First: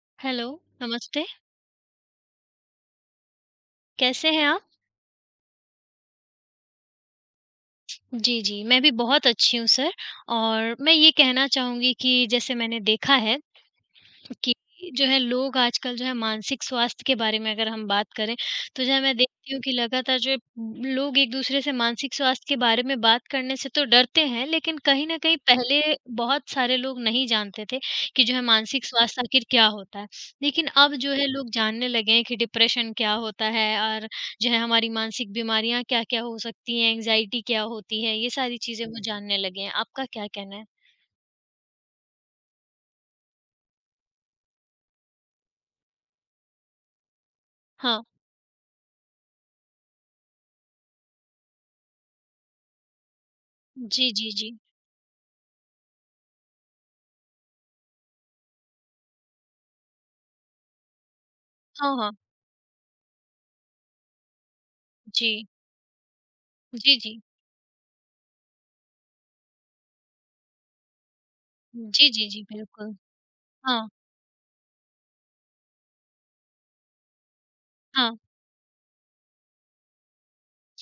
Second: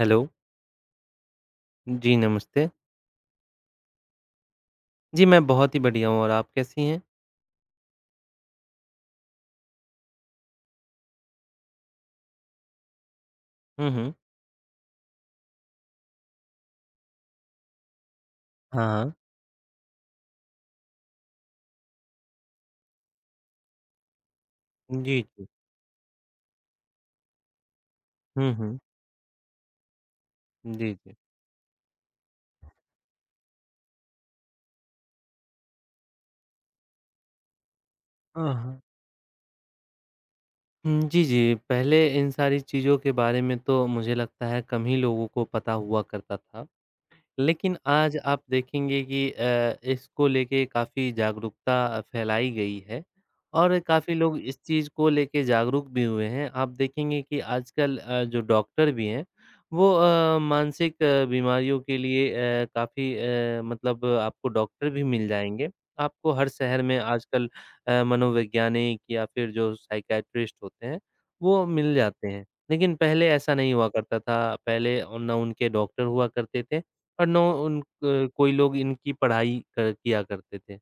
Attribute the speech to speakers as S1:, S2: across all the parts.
S1: Hello.
S2: Hello, नमस्ते,
S1: जी, नमस्ते।
S2: कैसे हैं आप?
S1: जी, मैं बहुत ही बढ़िया हूँ और आप कैसी हैं?
S2: जी, जी, मैं भी बहुत अच्छी हूँ सर और मैं ये कहना चाहूँगी कि जैसे मैंने देखा है
S1: हुँ, हुँ।
S2: कि जो है लोग आजकल जो है मानसिक स्वास्थ्य के बारे में अगर हम बात करें, तो जो है
S1: हाँ।
S2: मैं देखती हूँ कि लगातार जो है लोग एक-दूसरे से मानसिक स्वास्थ्य के बारे में बात करने से तो डरते हैं, लेकिन
S1: हाँ
S2: कहीं न
S1: जी,
S2: कहीं
S1: जी।
S2: पहले बहुत सारे लोग नहीं जानते थे कि जो है
S1: हुँ, हुँ।
S2: मानसिक स्वास्थ्य आखिर क्या होता है। लेकिन
S1: जी,
S2: अब जो
S1: जी।
S2: है लोग जानने लगे हैं कि डिप्रेशन क्या होता है और जो है हमारी मानसिक बीमारियाँ क्या-क्या हो सकती हैं, एंग्ज़ायटी क्या होती है, ये
S1: हाँ,
S2: सारी
S1: हाँ।
S2: चीज़ें वो जानने लगे हैं। आपका क्या कहना है?
S1: हुँ, जी, जी। पहले इन सारी चीज़ों के बारे में तो मुझे लगता है कम ही लोगों को पता हुआ करता था। लेकिन
S2: हाँ।
S1: आज आप देखेंगे कि इसको लेके काफ़ी जागरूकता फैलाई गई है और
S2: जी,
S1: काफ़ी
S2: जी,
S1: लोग
S2: जी।
S1: इस चीज़ को लेके जागरूक भी हुए हैं। आप देखेंगे कि आजकल जो डॉक्टर भी हैं, वो मानसिक बीमारियों
S2: हाँ,
S1: के
S2: हाँ।
S1: लिए काफ़ी मतलब आपको डॉक्टर भी मिल
S2: जी।
S1: जाएँगे। आपको हर शहर
S2: जी,
S1: में
S2: जी।
S1: आजकल मनोवैज्ञानिक या फिर जो साइकियाट्रिस्ट होते हैं, वो मिल
S2: जी,
S1: जाते
S2: जी, जी,
S1: हैं। लेकिन
S2: बिल्कुल।
S1: पहले ऐसा नहीं
S2: हाँ,
S1: हुआ करता था, पहले ना उनके डॉक्टर हुआ करते थे। और नो उन
S2: हाँ।
S1: क कोई लोग इनकी पढ़ाई क किया करते थे।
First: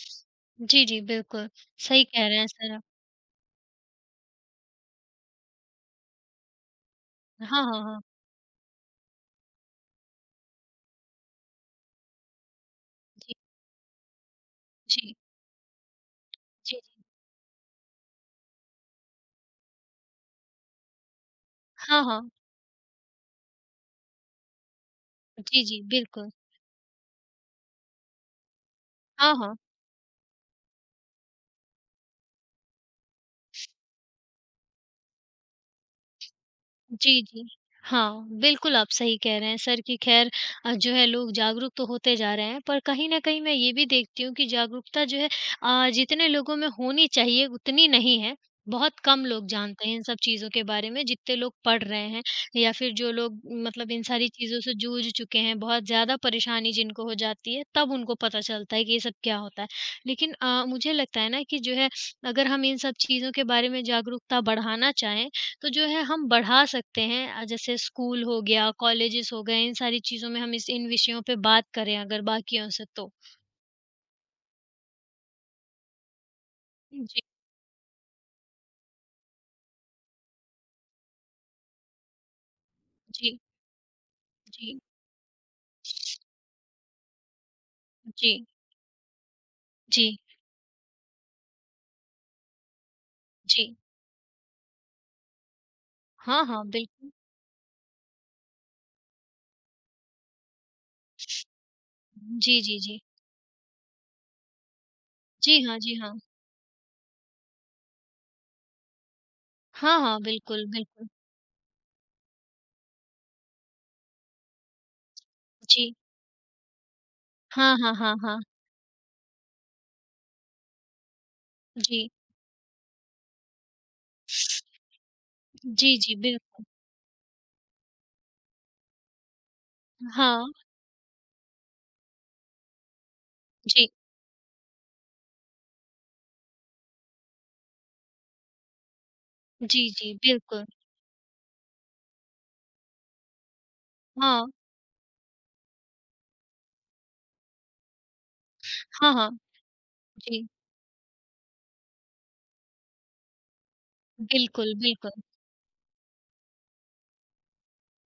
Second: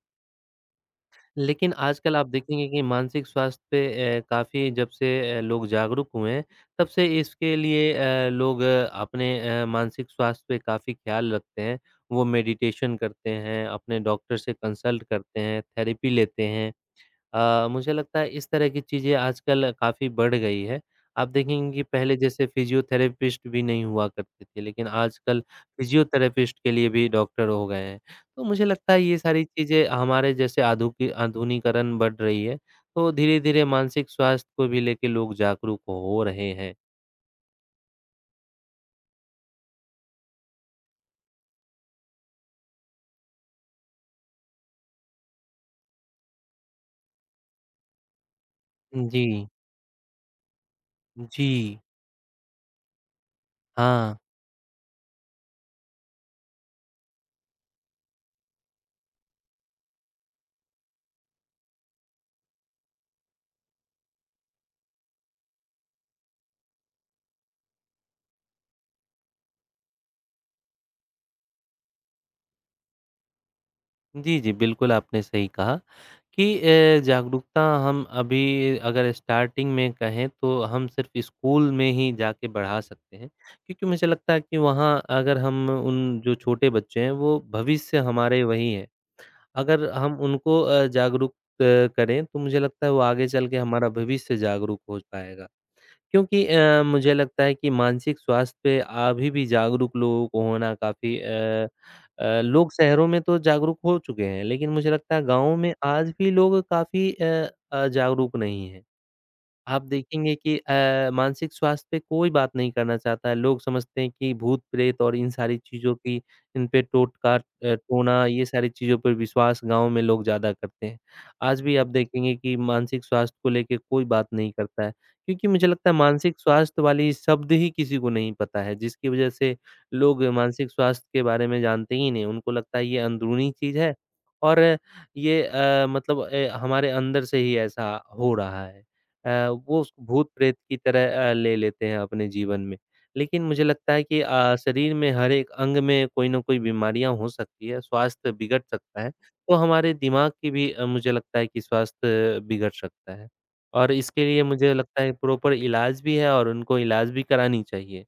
S2: जी, जी, बिल्कुल,
S1: लेकिन
S2: सही
S1: आजकल आप
S2: कह रहे हैं
S1: देखेंगे
S2: सर
S1: कि
S2: आप।
S1: मानसिक स्वास्थ्य पे काफ़ी जब से लोग जागरूक हुए हैं, तब से इसके
S2: हाँ, हाँ,
S1: लिए
S2: हाँ।
S1: लोग अपने मानसिक स्वास्थ्य पे काफ़ी ख़्याल रखते हैं। वो मेडिटेशन करते
S2: जी,
S1: हैं, अपने डॉक्टर से कंसल्ट
S2: जी,
S1: करते हैं, थेरेपी लेते हैं।
S2: जी, जी।
S1: मुझे लगता है इस तरह की चीज़ें आजकल काफ़ी बढ़ गई है। आप देखेंगे कि
S2: हाँ,
S1: पहले
S2: हाँ।
S1: जैसे फ़िज़ियोथेरेपिस्ट भी नहीं हुआ करते थे, लेकिन आजकल
S2: जी, जी, बिल्कुल।
S1: फ़िज़ियोथेरेपिस्ट के लिए भी डॉक्टर हो गए हैं। तो मुझे लगता है ये
S2: हाँ,
S1: सारी
S2: हाँ।
S1: चीज़ें हमारे जैसे आधुकी आधुनिकीकरण बढ़ रही है, तो धीरे-धीरे मानसिक स्वास्थ्य को भी लेके लोग जागरूक हो रहे हैं।
S2: जी, जी। हाँ, बिल्कुल आप सही कह रहे हैं सर कि ख़ैर जो है लोग जागरूक तो होते जा रहे हैं, पर कहीं न कहीं मैं ये भी देखती हूँ कि जागरूकता जो है जितने लोगों में होनी चाहिए उतनी नहीं है। बहुत
S1: जी,
S2: कम लोग जानते हैं इन सब चीज़ों के बारे में जितने लोग
S1: जी।
S2: पढ़ रहे हैं या फिर जो लोग मतलब इन
S1: हाँ।
S2: सारी चीज़ों से जूझ चुके हैं, बहुत ज़्यादा परेशानी जिनको हो जाती है, तब उनको पता चलता है कि ये सब क्या होता है। लेकिन मुझे लगता है ना कि जो है अगर हम इन सब चीज़ों के बारे में जागरूकता बढ़ाना चाहें तो जो है हम बढ़ा सकते हैं जैसे स्कूल हो गया, कॉलेजेस हो गए, इन सारी चीज़ों में हम इस इन विषयों पे बात करें अगर बाकियों से तो।
S1: जी, जी, बिल्कुल आपने सही कहा। कि
S2: जी,
S1: जागरूकता हम अभी अगर स्टार्टिंग में कहें तो हम सिर्फ़ स्कूल में ही जाके बढ़ा सकते हैं।
S2: जी,
S1: क्योंकि मुझे लगता है कि
S2: जी,
S1: वहाँ अगर हम उन जो छोटे बच्चे हैं वो भविष्य हमारे
S2: जी,
S1: वही हैं। अगर हम
S2: जी,
S1: उनको जागरूक अ, करें तो मुझे लगता है वो आगे चल के
S2: जी।
S1: हमारा भविष्य जागरूक हो पाएगा।
S2: हाँ,
S1: क्योंकि
S2: हाँ, बिल्कुल।
S1: मुझे लगता है कि मानसिक स्वास्थ्य पे अभी भी जागरूक लोगों को होना काफ़ी।
S2: जी,
S1: लोग
S2: जी, जी।
S1: शहरों में तो जागरूक हो चुके हैं, लेकिन मुझे लगता है गाँव
S2: जी
S1: में
S2: हाँ, जी
S1: आज
S2: हाँ।
S1: भी लोग काफ़ी जागरूक नहीं हैं। आप
S2: हाँ, हाँ,
S1: देखेंगे कि
S2: बिल्कुल, बिल्कुल।
S1: मानसिक स्वास्थ्य पे कोई बात नहीं करना चाहता है। लोग समझते हैं कि भूत-प्रेत और इन सारी चीज़ों
S2: जी।
S1: की इन पे टोटका
S2: हाँ, हाँ, हाँ,
S1: टोना
S2: हाँ।
S1: ये सारी चीज़ों पर विश्वास गाँव में लोग ज़्यादा करते हैं। आज भी आप
S2: जी।
S1: देखेंगे कि मानसिक स्वास्थ्य को लेके कोई बात नहीं करता है, क्योंकि मुझे लगता है
S2: जी, जी,
S1: मानसिक
S2: बिल्कुल।
S1: स्वास्थ्य वाली शब्द ही किसी को नहीं पता है, जिसकी वज़ह से लोग
S2: हाँ।
S1: मानसिक स्वास्थ्य के बारे में जानते ही नहीं। उनको लगता है ये अंदरूनी चीज़
S2: जी।
S1: है और ये मतलब हमारे अंदर से ही ऐसा हो रहा है। अ, वो
S2: जी,
S1: उसको
S2: जी,
S1: भूत-प्रेत
S2: बिल्कुल।
S1: की तरह ले लेते हैं अपने जीवन में। लेकिन मुझे लगता है कि
S2: हाँ।
S1: शरीर में हर एक अंग में कोई न कोई बीमारियाँ हो सकती है, स्वास्थ्य बिगड़ सकता है,
S2: हाँ, हाँ।
S1: तो हमारे दिमाग
S2: जी।
S1: की भी मुझे लगता है कि स्वास्थ्य बिगड़ सकता है। और इसके लिए मुझे
S2: बिल्कुल,
S1: लगता है
S2: बिल्कुल।
S1: प्रॉपर इलाज भी है और उनको इलाज भी करानी चाहिए।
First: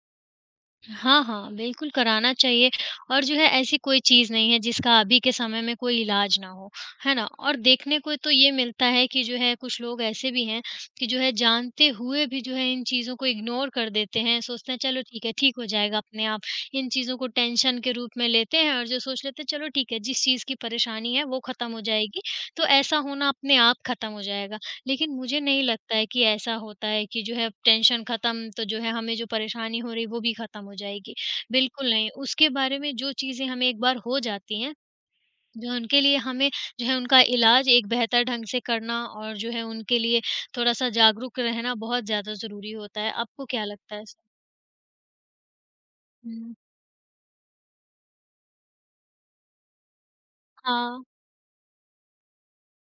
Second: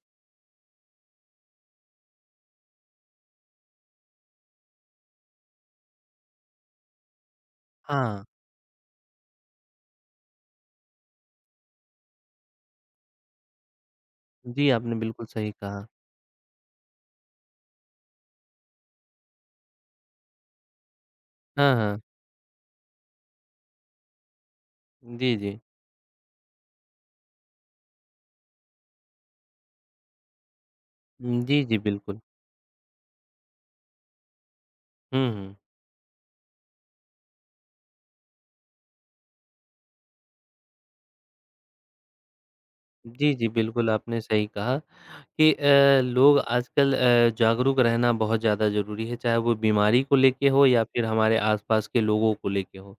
S2: हाँ, हाँ, बिल्कुल कराना चाहिए और जो है ऐसी कोई चीज़ नहीं है जिसका अभी के समय में कोई इलाज ना हो, है ना? और देखने को
S1: हाँ।
S2: तो ये मिलता है कि जो है कुछ लोग ऐसे भी हैं कि जो है जानते हुए भी जो है इन चीज़ों को इग्नोर कर देते हैं,
S1: जी,
S2: सोचते हैं
S1: आपने
S2: चलो ठीक
S1: बिल्कुल
S2: है,
S1: सही
S2: ठीक हो
S1: कहा।
S2: जाएगा अपने आप। इन चीज़ों को टेंशन के रूप में लेते हैं और जो सोच लेते हैं चलो ठीक है, जिस चीज़ की परेशानी है वो खत्म
S1: हाँ,
S2: हो
S1: हाँ।
S2: जाएगी, तो ऐसा होना अपने आप खत्म हो जाएगा। लेकिन
S1: जी,
S2: मुझे
S1: जी।
S2: नहीं लगता है कि ऐसा होता है कि जो है टेंशन खत्म तो जो है हमें जो परेशानी हो रही है वो भी खत्म हो जाएगी।
S1: जी, जी,
S2: बिल्कुल नहीं,
S1: बिल्कुल।
S2: उसके बारे में जो चीज़ें हमें एक बार हो जाती हैं,
S1: हुँ, हुँ।
S2: जो है उनके लिए हमें जो है उनका इलाज एक बेहतर ढंग से करना और जो है उनके लिए थोड़ा-सा जागरूक रहना बहुत ज़्यादा ज़रूरी होता है।
S1: जी,
S2: आपको
S1: जी,
S2: क्या
S1: बिल्कुल
S2: लगता है?
S1: आपने सही कहा। कि लोग
S2: हुँ,
S1: आजकल जागरूक रहना बहुत ज़्यादा ज़रूरी है, चाहे वो बीमारी को लेके हो या
S2: हाँ,
S1: फिर हमारे आसपास के लोगों को लेके हो।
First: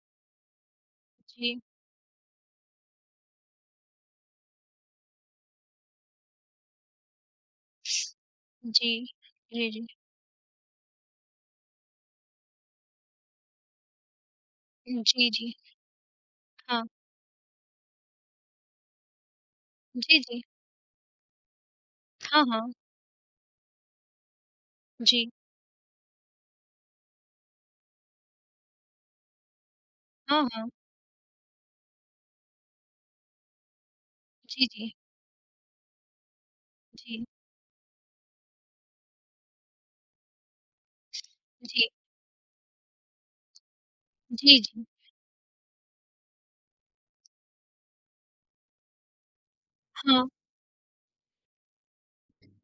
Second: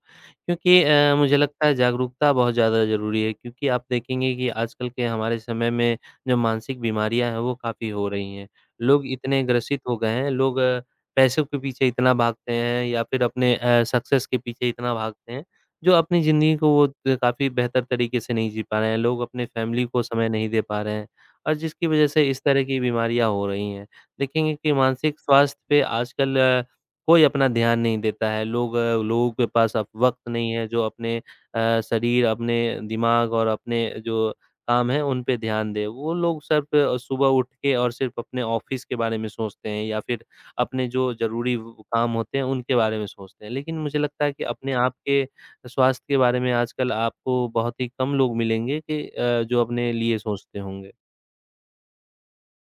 S1: क्योंकि मुझे
S2: जी।
S1: लगता है जागरूकता बहुत ज़्यादा ज़रूरी है क्योंकि आप देखेंगे कि आजकल के हमारे समय में जो मानसिक बीमारियाँ हैं, वो काफ़ी हो रही हैं।
S2: जी।
S1: लोग इतने
S2: जी,
S1: ग्रसित
S2: जी।
S1: हो गए हैं, लोग पैसों के पीछे इतना भागते हैं या फिर अपने सक्सेस के पीछे इतना
S2: जी,
S1: भागते हैं,
S2: जी।
S1: जो अपनी ज़िंदगी को वो
S2: हाँ।
S1: काफ़ी बेहतर तरीके से नहीं जी पा रहे हैं। लोग अपने फैमिली को
S2: जी,
S1: समय
S2: जी।
S1: नहीं दे पा रहे हैं। और जिसकी वजह से इस
S2: हाँ,
S1: तरह
S2: हाँ।
S1: की बीमारियाँ हो रही हैं। देखेंगे कि मानसिक
S2: जी।
S1: स्वास्थ्य पे आजकल कोई अपना ध्यान नहीं देता है। लोगों के पास अब वक़्त
S2: हाँ,
S1: नहीं है
S2: हाँ।
S1: जो अपने शरीर, अपने दिमाग और अपने जो
S2: जी,
S1: काम
S2: जी।
S1: हैं उन पे ध्यान दें। वो लोग सिर्फ़
S2: जी।
S1: सुबह उठ के और सिर्फ़ अपने ऑफ़िस के बारे में सोचते हैं या फिर अपने जो ज़रूरी व
S2: जी।
S1: काम होते हैं उनके बारे में सोचते हैं। लेकिन मुझे लगता है कि
S2: जी,
S1: अपने
S2: जी।
S1: आप के स्वास्थ्य के बारे में आजकल आपको बहुत ही कम लोग मिलेंगे कि जो अपने लिए
S2: हाँ।
S1: सोचते होंगे।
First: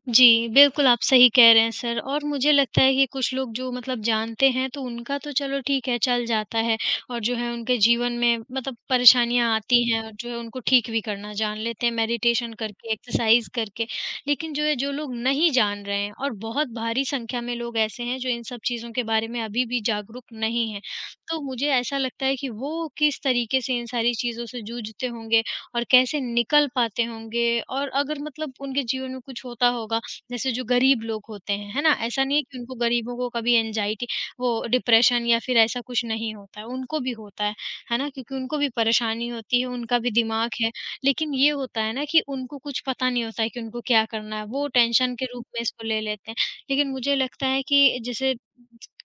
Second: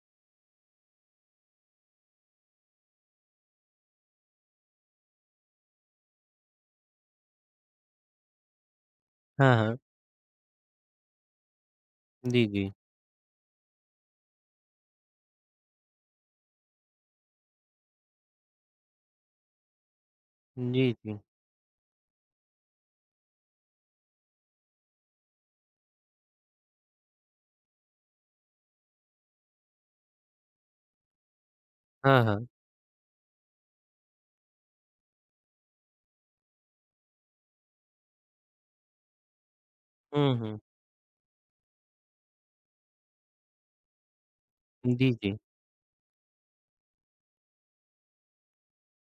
S2: जी, बिल्कुल आप सही कह रहे हैं सर और मुझे लगता है कि कुछ लोग जो मतलब जानते हैं तो उनका तो चलो ठीक है चल जाता है और जो है उनके जीवन में मतलब परेशानियाँ
S1: हाँ, हाँ।
S2: आती हैं और जो है उनको ठीक भी करना जान लेते हैं
S1: जी,
S2: मेडिटेशन
S1: जी।
S2: करके, एक्सरसाइज़ करके। लेकिन जो है जो लोग नहीं जान रहे हैं और बहुत भारी संख्या में लोग ऐसे हैं जो इन सब चीज़ों के बारे में अभी भी जागरूक नहीं हैं।
S1: जी, जी।
S2: तो मुझे ऐसा लगता है कि वो किस तरीके से इन सारी चीज़ों से जूझते होंगे और कैसे निकल पाते होंगे और अगर मतलब उनके जीवन में कुछ होता होगा जैसे जो गरीब लोग होते हैं, है ना?
S1: हाँ,
S2: ऐसा नहीं है
S1: हाँ।
S2: कि उनको गरीबों को कभी एंग्जायटी वो डिप्रेशन या फिर ऐसा कुछ नहीं होता है, उनको भी होता है ना? क्योंकि उनको भी परेशानी होती है, उनका भी
S1: हुँ,
S2: दिमाग
S1: हुँ।
S2: है। लेकिन ये होता है ना कि उनको कुछ पता नहीं होता है कि उनको क्या करना है, वो
S1: जी,
S2: टेंशन के
S1: जी।
S2: रूप में इसको ले लेते हैं। लेकिन मुझे लगता है कि जैसे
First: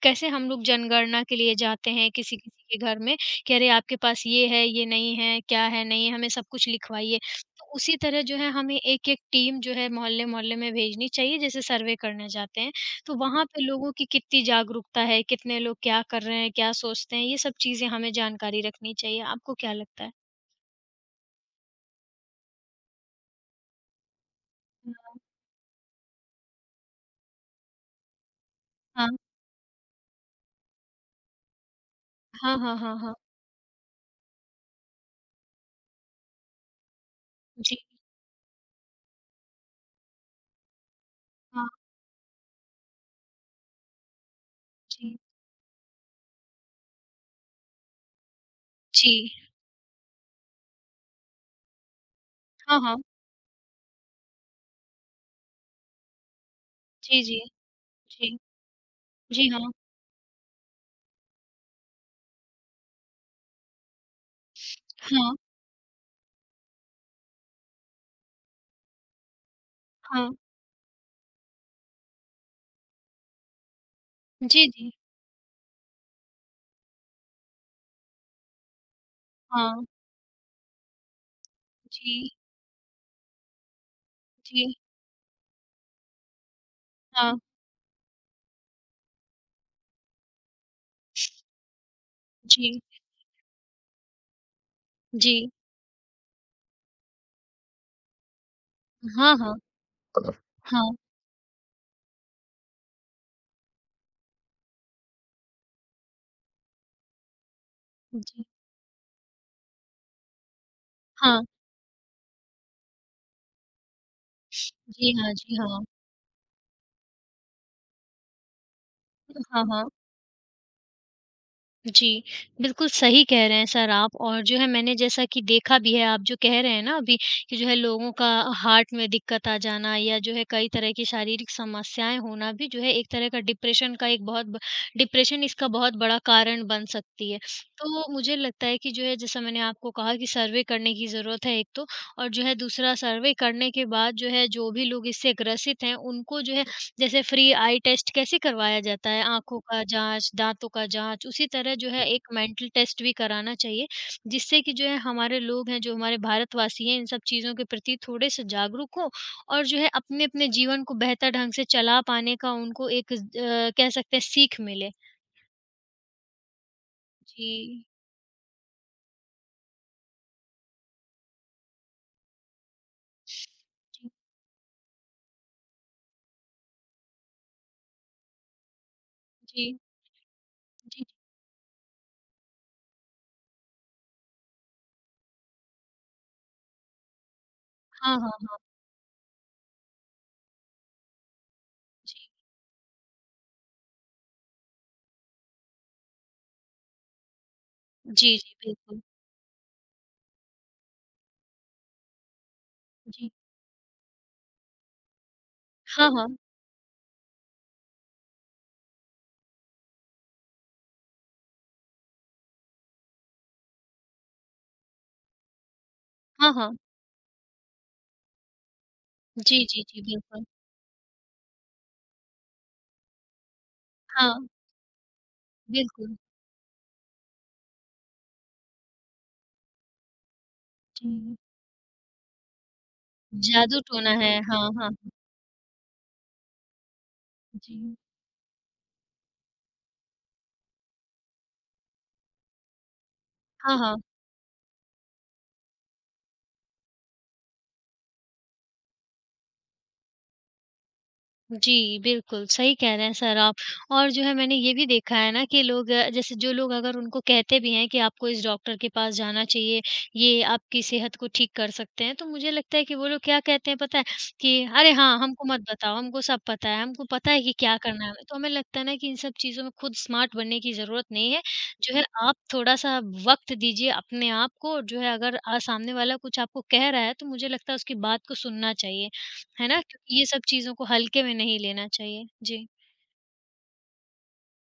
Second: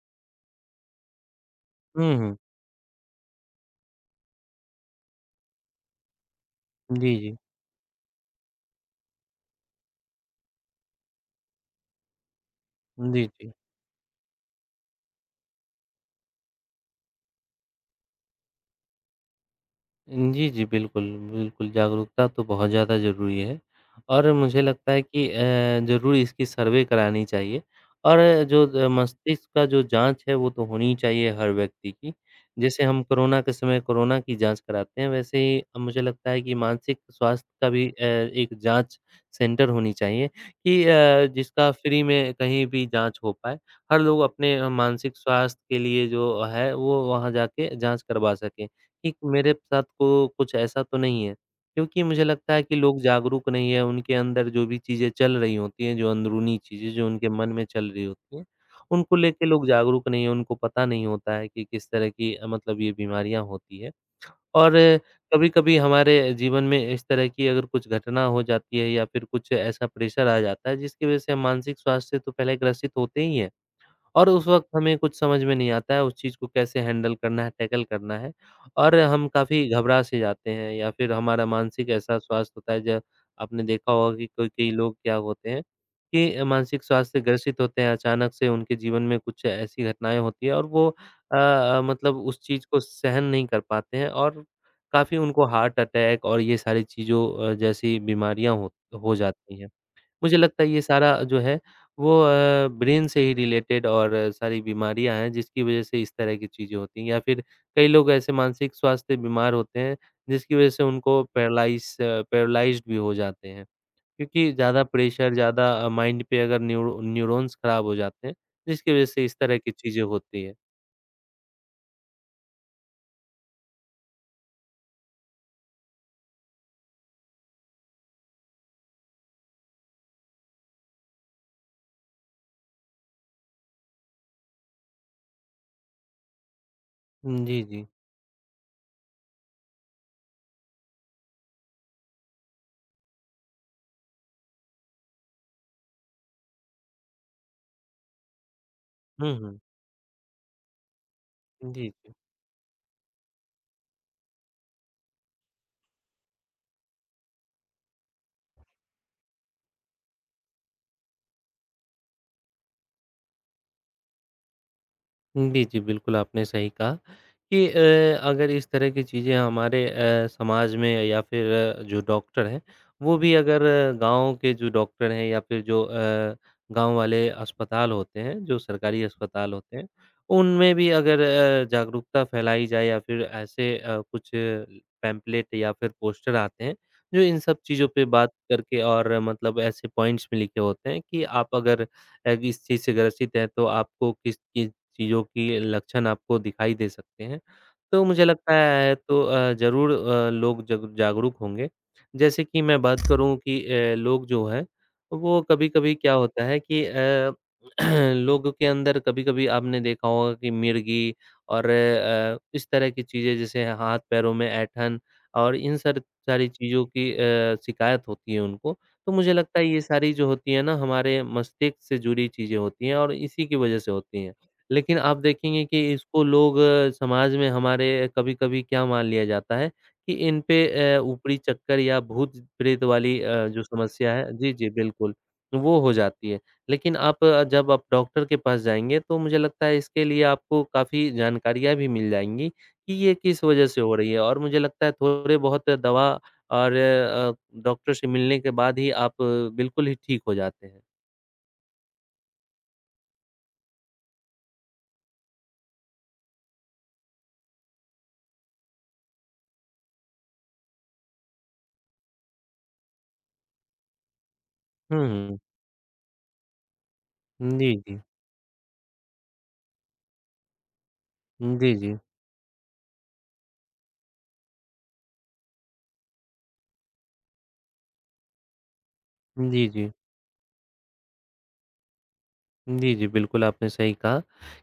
S2: कैसे हम लोग जनगणना के लिए जाते हैं
S1: हुँ, हुँ।
S2: किसी-किसी के घर में कि अरे आपके पास ये है, ये नहीं है, क्या है, नहीं है, हमें सब कुछ
S1: जी,
S2: लिखवाइए।
S1: जी।
S2: तो उसी तरह जो है हमें एक-एक टीम जो है मोहल्ले-मोहल्ले में भेजनी चाहिए जैसे सर्वे करने जाते हैं। तो
S1: जी,
S2: वहाँ
S1: जी।
S2: पे लोगों की कितनी जागरूकता है, कितने लोग क्या कर रहे हैं, क्या सोचते हैं, ये सब चीज़ें हमें जानकारी रखनी चाहिए। आपको क्या लगता है?
S1: जी, जी, बिल्कुल, बिल्कुल, जागरूकता तो बहुत ज़्यादा ज़रूरी है और मुझे लगता है
S2: हाँ,
S1: कि ज़रूर इसकी सर्वे करानी चाहिए और जो द
S2: हाँ।
S1: मस्तिष्क का जो जाँच है, वो तो होनी ही चाहिए हर व्यक्ति की।
S2: हाँ, हाँ,
S1: जैसे
S2: हाँ,
S1: हम
S2: हाँ।
S1: कोरोना के समय कोरोना की जाँच कराते हैं, वैसे ही अब मुझे लगता है कि मानसिक स्वास्थ्य का
S2: जी,
S1: भी एक जाँच सेंटर होनी चाहिए कि
S2: हाँ,
S1: जिसका फ्री में कहीं भी जाँच हो पाए। हर लोग अपने मानसिक
S2: जी,
S1: स्वास्थ्य के लिए जो है, वो वहाँ जाके जाँच करवा सकें। कि
S2: जी।
S1: मेरे साथ को कुछ ऐसा तो नहीं है, क्योंकि मुझे लगता है कि
S2: हाँ,
S1: लोग
S2: हाँ।
S1: जागरूक नहीं है, उनके अंदर जो भी चीज़ें चल रही होती हैं, जो अंदरूनी चीज़ें जो
S2: जी,
S1: उनके
S2: जी,
S1: मन में चल रही होती
S2: जी।
S1: हैं, उनको लेके
S2: जी,
S1: लोग
S2: हाँ।
S1: जागरूक नहीं है, उनको पता नहीं होता है कि किस तरह की मतलब ये बीमारियाँ होती है। और
S2: हाँ,
S1: कभी-कभी हमारे जीवन में इस तरह की अगर कुछ घटना हो जाती है या फिर कुछ ऐसा प्रेशर
S2: हाँ।
S1: आ जाता है, जिसकी वज़ह से हम मानसिक स्वास्थ्य से तो पहले ग्रसित होते ही हैं। और उस वक़्त
S2: जी, जी।
S1: हमें कुछ समझ में नहीं आता है, उस चीज़ को कैसे हैंडल करना है, टैकल करना है और हम काफ़ी
S2: हाँ।
S1: घबरा से जाते हैं या फिर हमारा मानसिक ऐसा
S2: जी,
S1: स्वास्थ्य होता है। ज आपने देखा होगा कि कोई कई
S2: जी।
S1: लोग क्या होते हैं कि मानसिक स्वास्थ्य से
S2: हाँ।
S1: ग्रसित होते हैं, अचानक से उनके जीवन में कुछ ऐसी घटनाएँ होती हैं और वो मतलब उस चीज़ को
S2: जी,
S1: सहन नहीं कर पाते हैं और काफ़ी उनको
S2: जी।
S1: हार्ट अटैक और ये सारी चीज़ों जैसी बीमारियाँ हो
S2: हाँ, हाँ।
S1: जाती हैं। मुझे लगता है ये
S2: हाँ।
S1: सारा जो है वो ब्रेन से ही रिलेटेड और सारी बीमारियाँ हैं जिसकी वजह से इस तरह की चीज़ें होती हैं या फिर कई लोग ऐसे
S2: जी।
S1: मानसिक स्वास्थ्य बीमार होते हैं जिसकी वजह से उनको
S2: हाँ।
S1: पैरालाइज़्ड भी हो जाते हैं। क्योंकि ज़्यादा
S2: जी, हाँ,
S1: प्रेशर,
S2: जी,
S1: ज़्यादा
S2: हाँ।
S1: माइंड पे अगर न्यूरो न्यूरॉन्स ख़राब हो जाते हैं जिसकी वजह से इस तरह
S2: हाँ,
S1: की
S2: हाँ।
S1: चीज़ें होती है।
S2: जी, बिल्कुल सही कह रहे हैं सर आप और जो है मैंने जैसा कि देखा भी है, आप जो कह रहे हैं ना अभी कि जो है लोगों का हार्ट में दिक्कत आ जाना या जो है कई तरह की शारीरिक समस्याएँ होना भी जो है एक तरह का डिप्रेशन का एक बहुत ब डिप्रेशन इसका बहुत बड़ा कारण बन सकती है।
S1: जी, जी।
S2: तो मुझे लगता है कि जो है जैसा मैंने आपको कहा कि सर्वे करने की ज़रूरत है एक तो और जो है दूसरा सर्वे करने के बाद जो है जो भी लोग इससे ग्रसित हैं, उनको जो है जैसे फ्री आई टेस्ट कैसे करवाया जाता है,
S1: हुँ,
S2: आँखों
S1: हुँ।
S2: का जाँच, दाँतों का जाँच, उसी तरह
S1: जी,
S2: जो है
S1: जी।
S2: एक मेंटल टेस्ट भी कराना चाहिए, जिससे कि जो है हमारे लोग हैं, जो हमारे भारतवासी हैं, इन सब चीज़ों के प्रति थोड़े-से जागरूक हों और जो है अपने-अपने जीवन को बेहतर ढंग से चला पाने का उनको एक कह सकते हैं सीख मिले।
S1: जी, जी, बिल्कुल आपने सही कहा कि
S2: जी।
S1: अगर इस तरह की चीज़ें हमारे समाज में या फिर जो डॉक्टर हैं, वो भी अगर गाँव के जो डॉक्टर हैं या फिर जो गाँव वाले अस्पताल होते हैं, जो सरकारी अस्पताल होते
S2: जी,
S1: हैं, उनमें भी
S2: जी, जी।
S1: अगर जागरूकता फैलाई जाए या फिर ऐसे कुछ पैम्पलेट या फिर पोस्टर आते हैं, जो इन सब चीज़ों पे
S2: हाँ,
S1: बात
S2: हाँ, हाँ।
S1: करके और मतलब ऐसे पॉइंट्स में लिखे होते हैं कि आप अगर
S2: जी,
S1: इस चीज़ से ग्रसित हैं, तो आपको किस किस चीज़ों की लक्षण आपको दिखाई दे सकते हैं। तो मुझे
S2: जी,
S1: लगता
S2: जी,
S1: है
S2: बिल्कुल।
S1: तो ज़रूर लोग जग जागरूक होंगे। जैसे कि मैं बात
S2: जी।
S1: करूँ कि लोग जो हैं वो कभी-कभी
S2: हाँ,
S1: क्या
S2: हाँ।
S1: होता है कि लोगों के अंदर कभी-कभी आपने देखा होगा कि मिर्गी और इस तरह की चीज़ें जैसे हाथ पैरों में ऐंठन और इन सर सारी
S2: हाँ, हाँ।
S1: चीज़ों की शिकायत होती है उनको। तो मुझे लगता
S2: जी,
S1: है ये
S2: जी, जी,
S1: सारी जो
S2: बिल्कुल।
S1: होती है ना हमारे मस्तिष्क से जुड़ी चीज़ें होती हैं और इसी की वजह से होती हैं।
S2: हाँ,
S1: लेकिन आप देखेंगे कि
S2: बिल्कुल।
S1: इसको लोग समाज में हमारे कभी-कभी क्या मान लिया जाता है कि इन पे ऊपरी
S2: जी।
S1: चक्कर या भूत-प्रेत वाली जो
S2: जादू टोना
S1: समस्या है
S2: है,
S1: जी,
S2: हाँ,
S1: जी,
S2: हाँ।
S1: बिल्कुल, वो हो जाती है। लेकिन जब आप
S2: जी।
S1: डॉक्टर के पास जाएँगे तो मुझे लगता है इसके लिए आपको काफ़ी जानकारियाँ भी मिल जाएँगी कि ये किस वजह
S2: हाँ,
S1: से हो
S2: हाँ।
S1: रही है और मुझे लगता है थोड़े बहुत दवा और डॉक्टर से मिलने के बाद ही आप बिल्कुल ही ठीक हो जाते हैं।
S2: जी, बिल्कुल, सही कह रहे हैं सर आप और जो है मैंने ये भी देखा है ना कि लोग जैसे जो लोग अगर उनको कहते भी हैं कि आपको इस डॉक्टर के पास जाना चाहिए, ये आपकी सेहत को ठीक कर सकते हैं, तो मुझे लगता है कि वो लोग क्या कहते हैं पता है? कि अरे
S1: हुँ,
S2: हाँ,
S1: हुँ।
S2: हमको मत बताओ, हमको सब पता है, हमको पता है कि
S1: जी,
S2: क्या
S1: जी।
S2: करना है हमें। तो हमें लगता है ना कि इन सब चीज़ों में खुद स्मार्ट बनने की ज़रूरत नहीं है,
S1: जी,
S2: जो
S1: जी।
S2: है आप थोड़ा-सा वक़्त दीजिए अपने आप को और जो है अगर सामने वाला कुछ आपको कह रहा है, तो मुझे लगता है उसकी बात को सुनना चाहिए।
S1: जी,
S2: है ना?
S1: जी।
S2: क्योंकि ये सब चीज़ों को हल्के में नहीं लेना चाहिए। जी।
S1: जी, जी, बिल्कुल आपने सही कहा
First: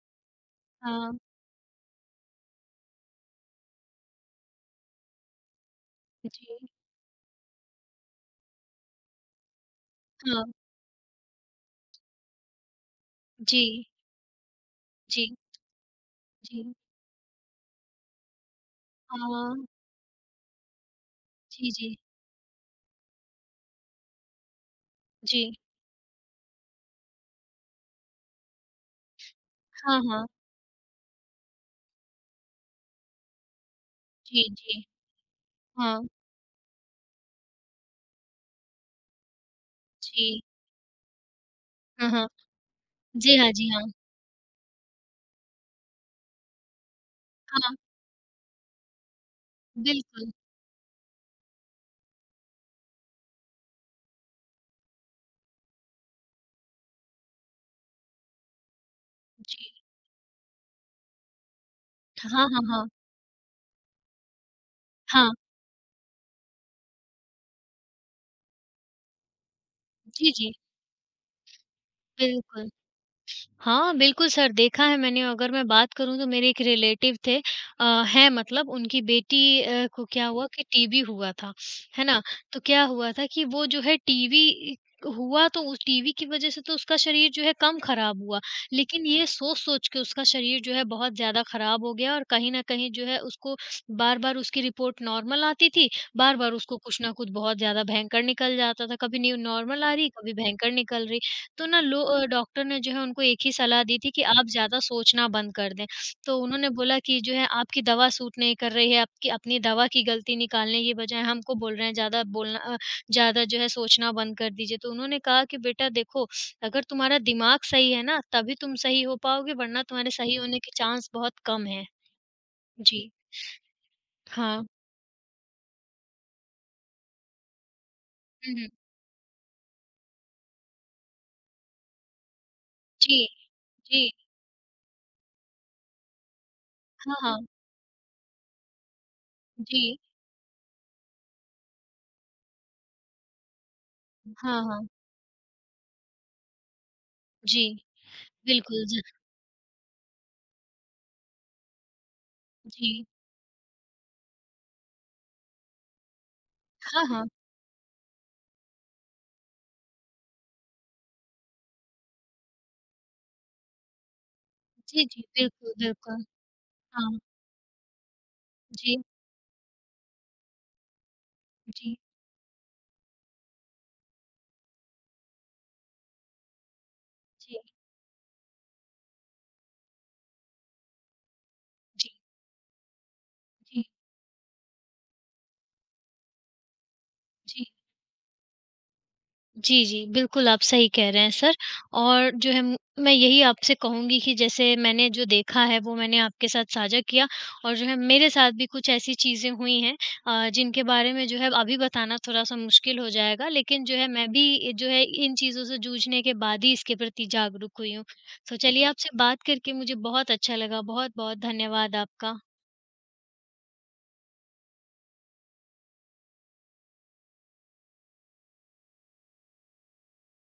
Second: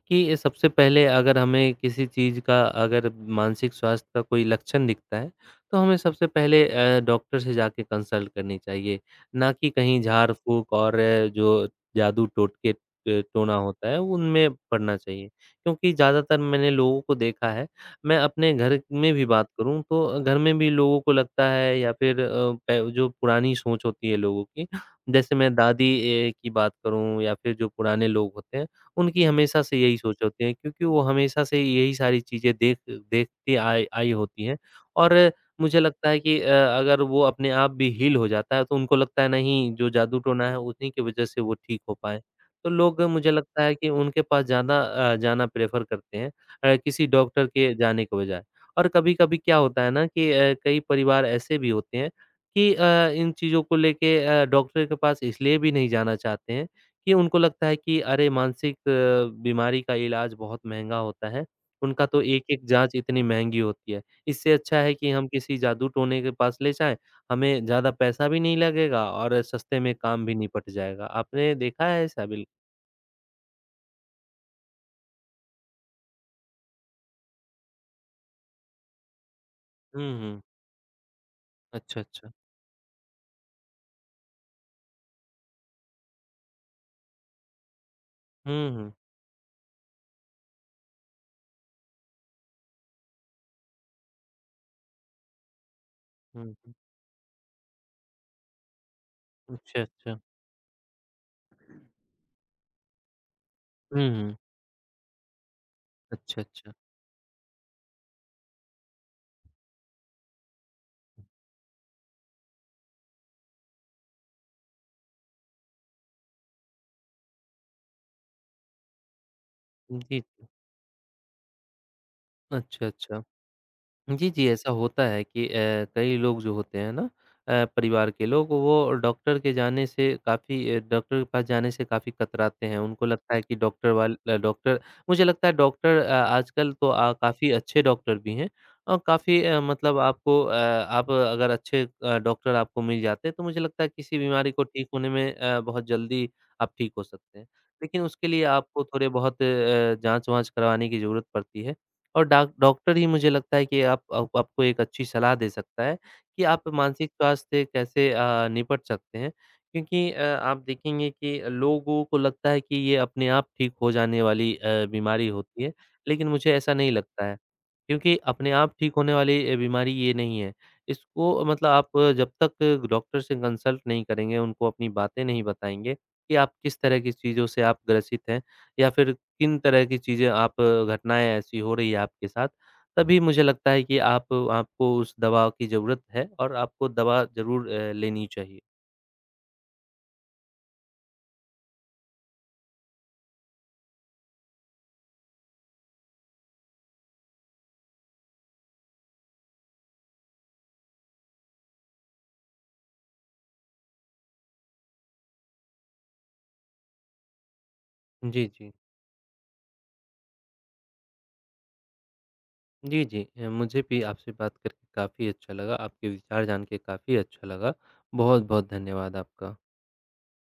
S1: कि ये सबसे पहले
S2: हाँ।
S1: अगर हमें किसी चीज़ का अगर मानसिक स्वास्थ्य का कोई लक्षण दिखता है, तो हमें सबसे
S2: जी।
S1: पहले डॉक्टर से जाके कंसल्ट करनी चाहिए। ना कि कहीं
S2: हाँ।
S1: झाड़-फूँक और जो जादू टोटके ट टोना
S2: जी।
S1: होता है, उनमें पड़ना चाहिए।
S2: जी,
S1: क्योंकि ज़्यादातर
S2: जी।
S1: मैंने लोगों को देखा है, मैं अपने घर में भी बात
S2: हाँ।
S1: करूँ, तो घर में भी लोगों को लगता
S2: जी,
S1: है या
S2: जी।
S1: फिर अ, प जो पुरानी सोच होती है लोगों की, जैसे मैं
S2: जी।
S1: दादी की बात करूँ या फिर जो पुराने लोग होते हैं, उनकी हमेशा से यही
S2: हाँ,
S1: सोच
S2: हाँ।
S1: होती है क्योंकि वो हमेशा से यही सारी चीज़ें देखती आए आई होती
S2: जी,
S1: हैं
S2: जी।
S1: और मुझे
S2: हाँ।
S1: लगता है कि अगर वो अपने आप भी हील हो जाता है, तो उनको लगता है नहीं जो
S2: जी।
S1: जादू-टोना है उन्हीं की वज़ह से वो ठीक हो
S2: हाँ,
S1: पाए।
S2: हाँ।
S1: तो लोग मुझे
S2: जी हाँ,
S1: लगता
S2: जी
S1: है
S2: हाँ।
S1: कि उनके पास ज़्यादा जाना प्रेफ़र करते हैं किसी डॉक्टर के
S2: हाँ,
S1: जाने के बजाय और कभी-कभी क्या होता है ना कि
S2: बिल्कुल।
S1: कई परिवार ऐसे भी होते हैं कि इन चीज़ों को लेके डॉक्टर के पास इसलिए भी नहीं जाना चाहते हैं कि उनको लगता है कि अरे मानसिक
S2: जी।
S1: बीमारी का इलाज बहुत महँगा होता है। उनका तो
S2: हाँ, हाँ,
S1: एक-एक
S2: हाँ।
S1: जाँच इतनी महँगी होती है। इससे अच्छा है कि हम
S2: हाँ।
S1: किसी जादू टोने के पास ले जाएँ, हमें ज़्यादा पैसा भी नहीं लगेगा और सस्ते में काम
S2: जी,
S1: भी
S2: जी।
S1: निपट जाएगा। आपने देखा है ऐसा? बिल
S2: बिल्कुल। हाँ, बिल्कुल सर, देखा है मैंने अगर मैं बात करूँ तो मेरे एक रिलेटिव हैं मतलब उनकी बेटी को
S1: हुँ,
S2: क्या
S1: हुँ।
S2: हुआ कि टीबी हुआ था,
S1: अच्छा,
S2: है ना?
S1: अच्छा।
S2: तो क्या हुआ था कि वो जो है टीबी हुआ तो उस टीबी की वज़ह से तो उसका शरीर जो है कम ख़राब हुआ,
S1: हुँ, हुँ।
S2: लेकिन ये सोच-सोच के उसका शरीर जो है बहुत ज़्यादा ख़राब हो गया और कहीं न कहीं जो है उसको बार-बार उसकी रिपोर्ट नॉर्मल आती थी, बार-बार
S1: हुँ, हुँ।
S2: उसको कुछ न कुछ बहुत ज़्यादा भयंकर निकल जाता था, कभी न्यू
S1: अच्छा,
S2: नॉर्मल आ रही,
S1: अच्छा।
S2: कभी भयंकर निकल रही। तो डॉक्टर ने जो है उनको एक ही सलाह दी
S1: हुँ,
S2: थी कि
S1: हुँ।
S2: आप ज़्यादा सोचना बंद कर दें। तो
S1: अच्छा,
S2: उन्होंने
S1: अच्छा।
S2: बोला कि जो है आपकी दवा सूट नहीं कर रही है, आपकी अपनी दवा की गलती निकालने की बजाय हमको बोल रहे हैं ज़्यादा ज़्यादा जो है सोचना बंद कर दीजिए। तो उन्होंने कहा कि बेटा देखो, अगर तुम्हारा दिमाग सही है ना तभी तुम सही हो पाओगे वरना तुम्हारे
S1: जी,
S2: सही
S1: जी।
S2: होने के चांस बहुत कम हैं।
S1: अच्छा,
S2: जी।
S1: अच्छा। जी, जी,
S2: हाँ।
S1: ऐसा होता है कि कई लोग जो होते हैं ना परिवार के लोग
S2: हुँ, हुँ।
S1: वो डॉक्टर के जाने से काफ़ी डॉक्टर के पास जाने से काफ़ी कतराते हैं। उनको
S2: जी,
S1: लगता है कि डॉक्टर
S2: जी।
S1: वाल अ, डॉक्टर मुझे लगता है डॉक्टर आजकल तो
S2: हाँ, हाँ।
S1: काफ़ी अच्छे डॉक्टर भी हैं और काफ़ी मतलब
S2: जी।
S1: आप अगर अच्छे डॉक्टर आपको मिल जाते हैं तो मुझे लगता है किसी बीमारी
S2: हाँ,
S1: को ठीक
S2: हाँ।
S1: होने में बहुत जल्दी आप ठीक हो सकते हैं।
S2: जी,
S1: लेकिन उसके लिए आपको
S2: बिल्कुल ज
S1: थोड़े बहुत जाँच-वाँच करवाने की ज़रूरत पड़ती है। और डाक डॉक्टर ही
S2: जी।
S1: मुझे लगता है कि आप आपको एक अच्छी सलाह दे सकता है कि आप
S2: हाँ,
S1: मानसिक
S2: हाँ।
S1: स्वास्थ्य से कैसे निपट सकते हैं। क्योंकि आप देखेंगे कि लोगों को लगता है कि ये अपने आप ठीक हो जाने वाली
S2: जी, जी।
S1: बीमारी होती है,
S2: बिल्कुल, बिल्कुल।
S1: लेकिन मुझे ऐसा नहीं
S2: हाँ,
S1: लगता है। क्योंकि अपने आप ठीक
S2: जी,
S1: होने वाली बीमारी ये नहीं है। इसको मतलब आप
S2: जी,
S1: जब तक डॉक्टर से कंसल्ट नहीं करेंगे, उनको अपनी बातें नहीं बताएँगे कि आप किस तरह की चीज़ों
S2: जी,
S1: से आप ग्रसित हैं या फिर किन तरह की चीज़ें आप घटनाएँ ऐसी हो रही है
S2: जी,
S1: आपके साथ, तभी मुझे लगता है
S2: जी,
S1: कि आप आपको उस दवा की ज़रूरत है और आपको दवा
S2: जी।
S1: ज़रूर लेनी चाहिए।
S2: जी, जी, बिल्कुल आप सही कह रहे हैं सर और जो है मैं यही आपसे कहूँगी कि जैसे मैंने जो देखा है वो मैंने आपके साथ साझा किया और जो है मेरे साथ भी कुछ ऐसी चीज़ें हुई हैं जिनके बारे में जो है अभी बताना थोड़ा-सा मुश्किल हो जाएगा लेकिन जो है मैं भी जो है इन चीज़ों से जूझने के बाद ही इसके प्रति जागरूक हुई हूँ।
S1: जी,
S2: तो
S1: जी।
S2: चलिए आपसे बात करके मुझे बहुत अच्छा लगा, बहुत-बहुत धन्यवाद आपका।
S1: जी, जी। मुझे भी आपसे बात करके काफ़ी अच्छा लगा, आपके विचार जान के काफ़ी अच्छा लगा। बहुत-बहुत धन्यवाद आपका।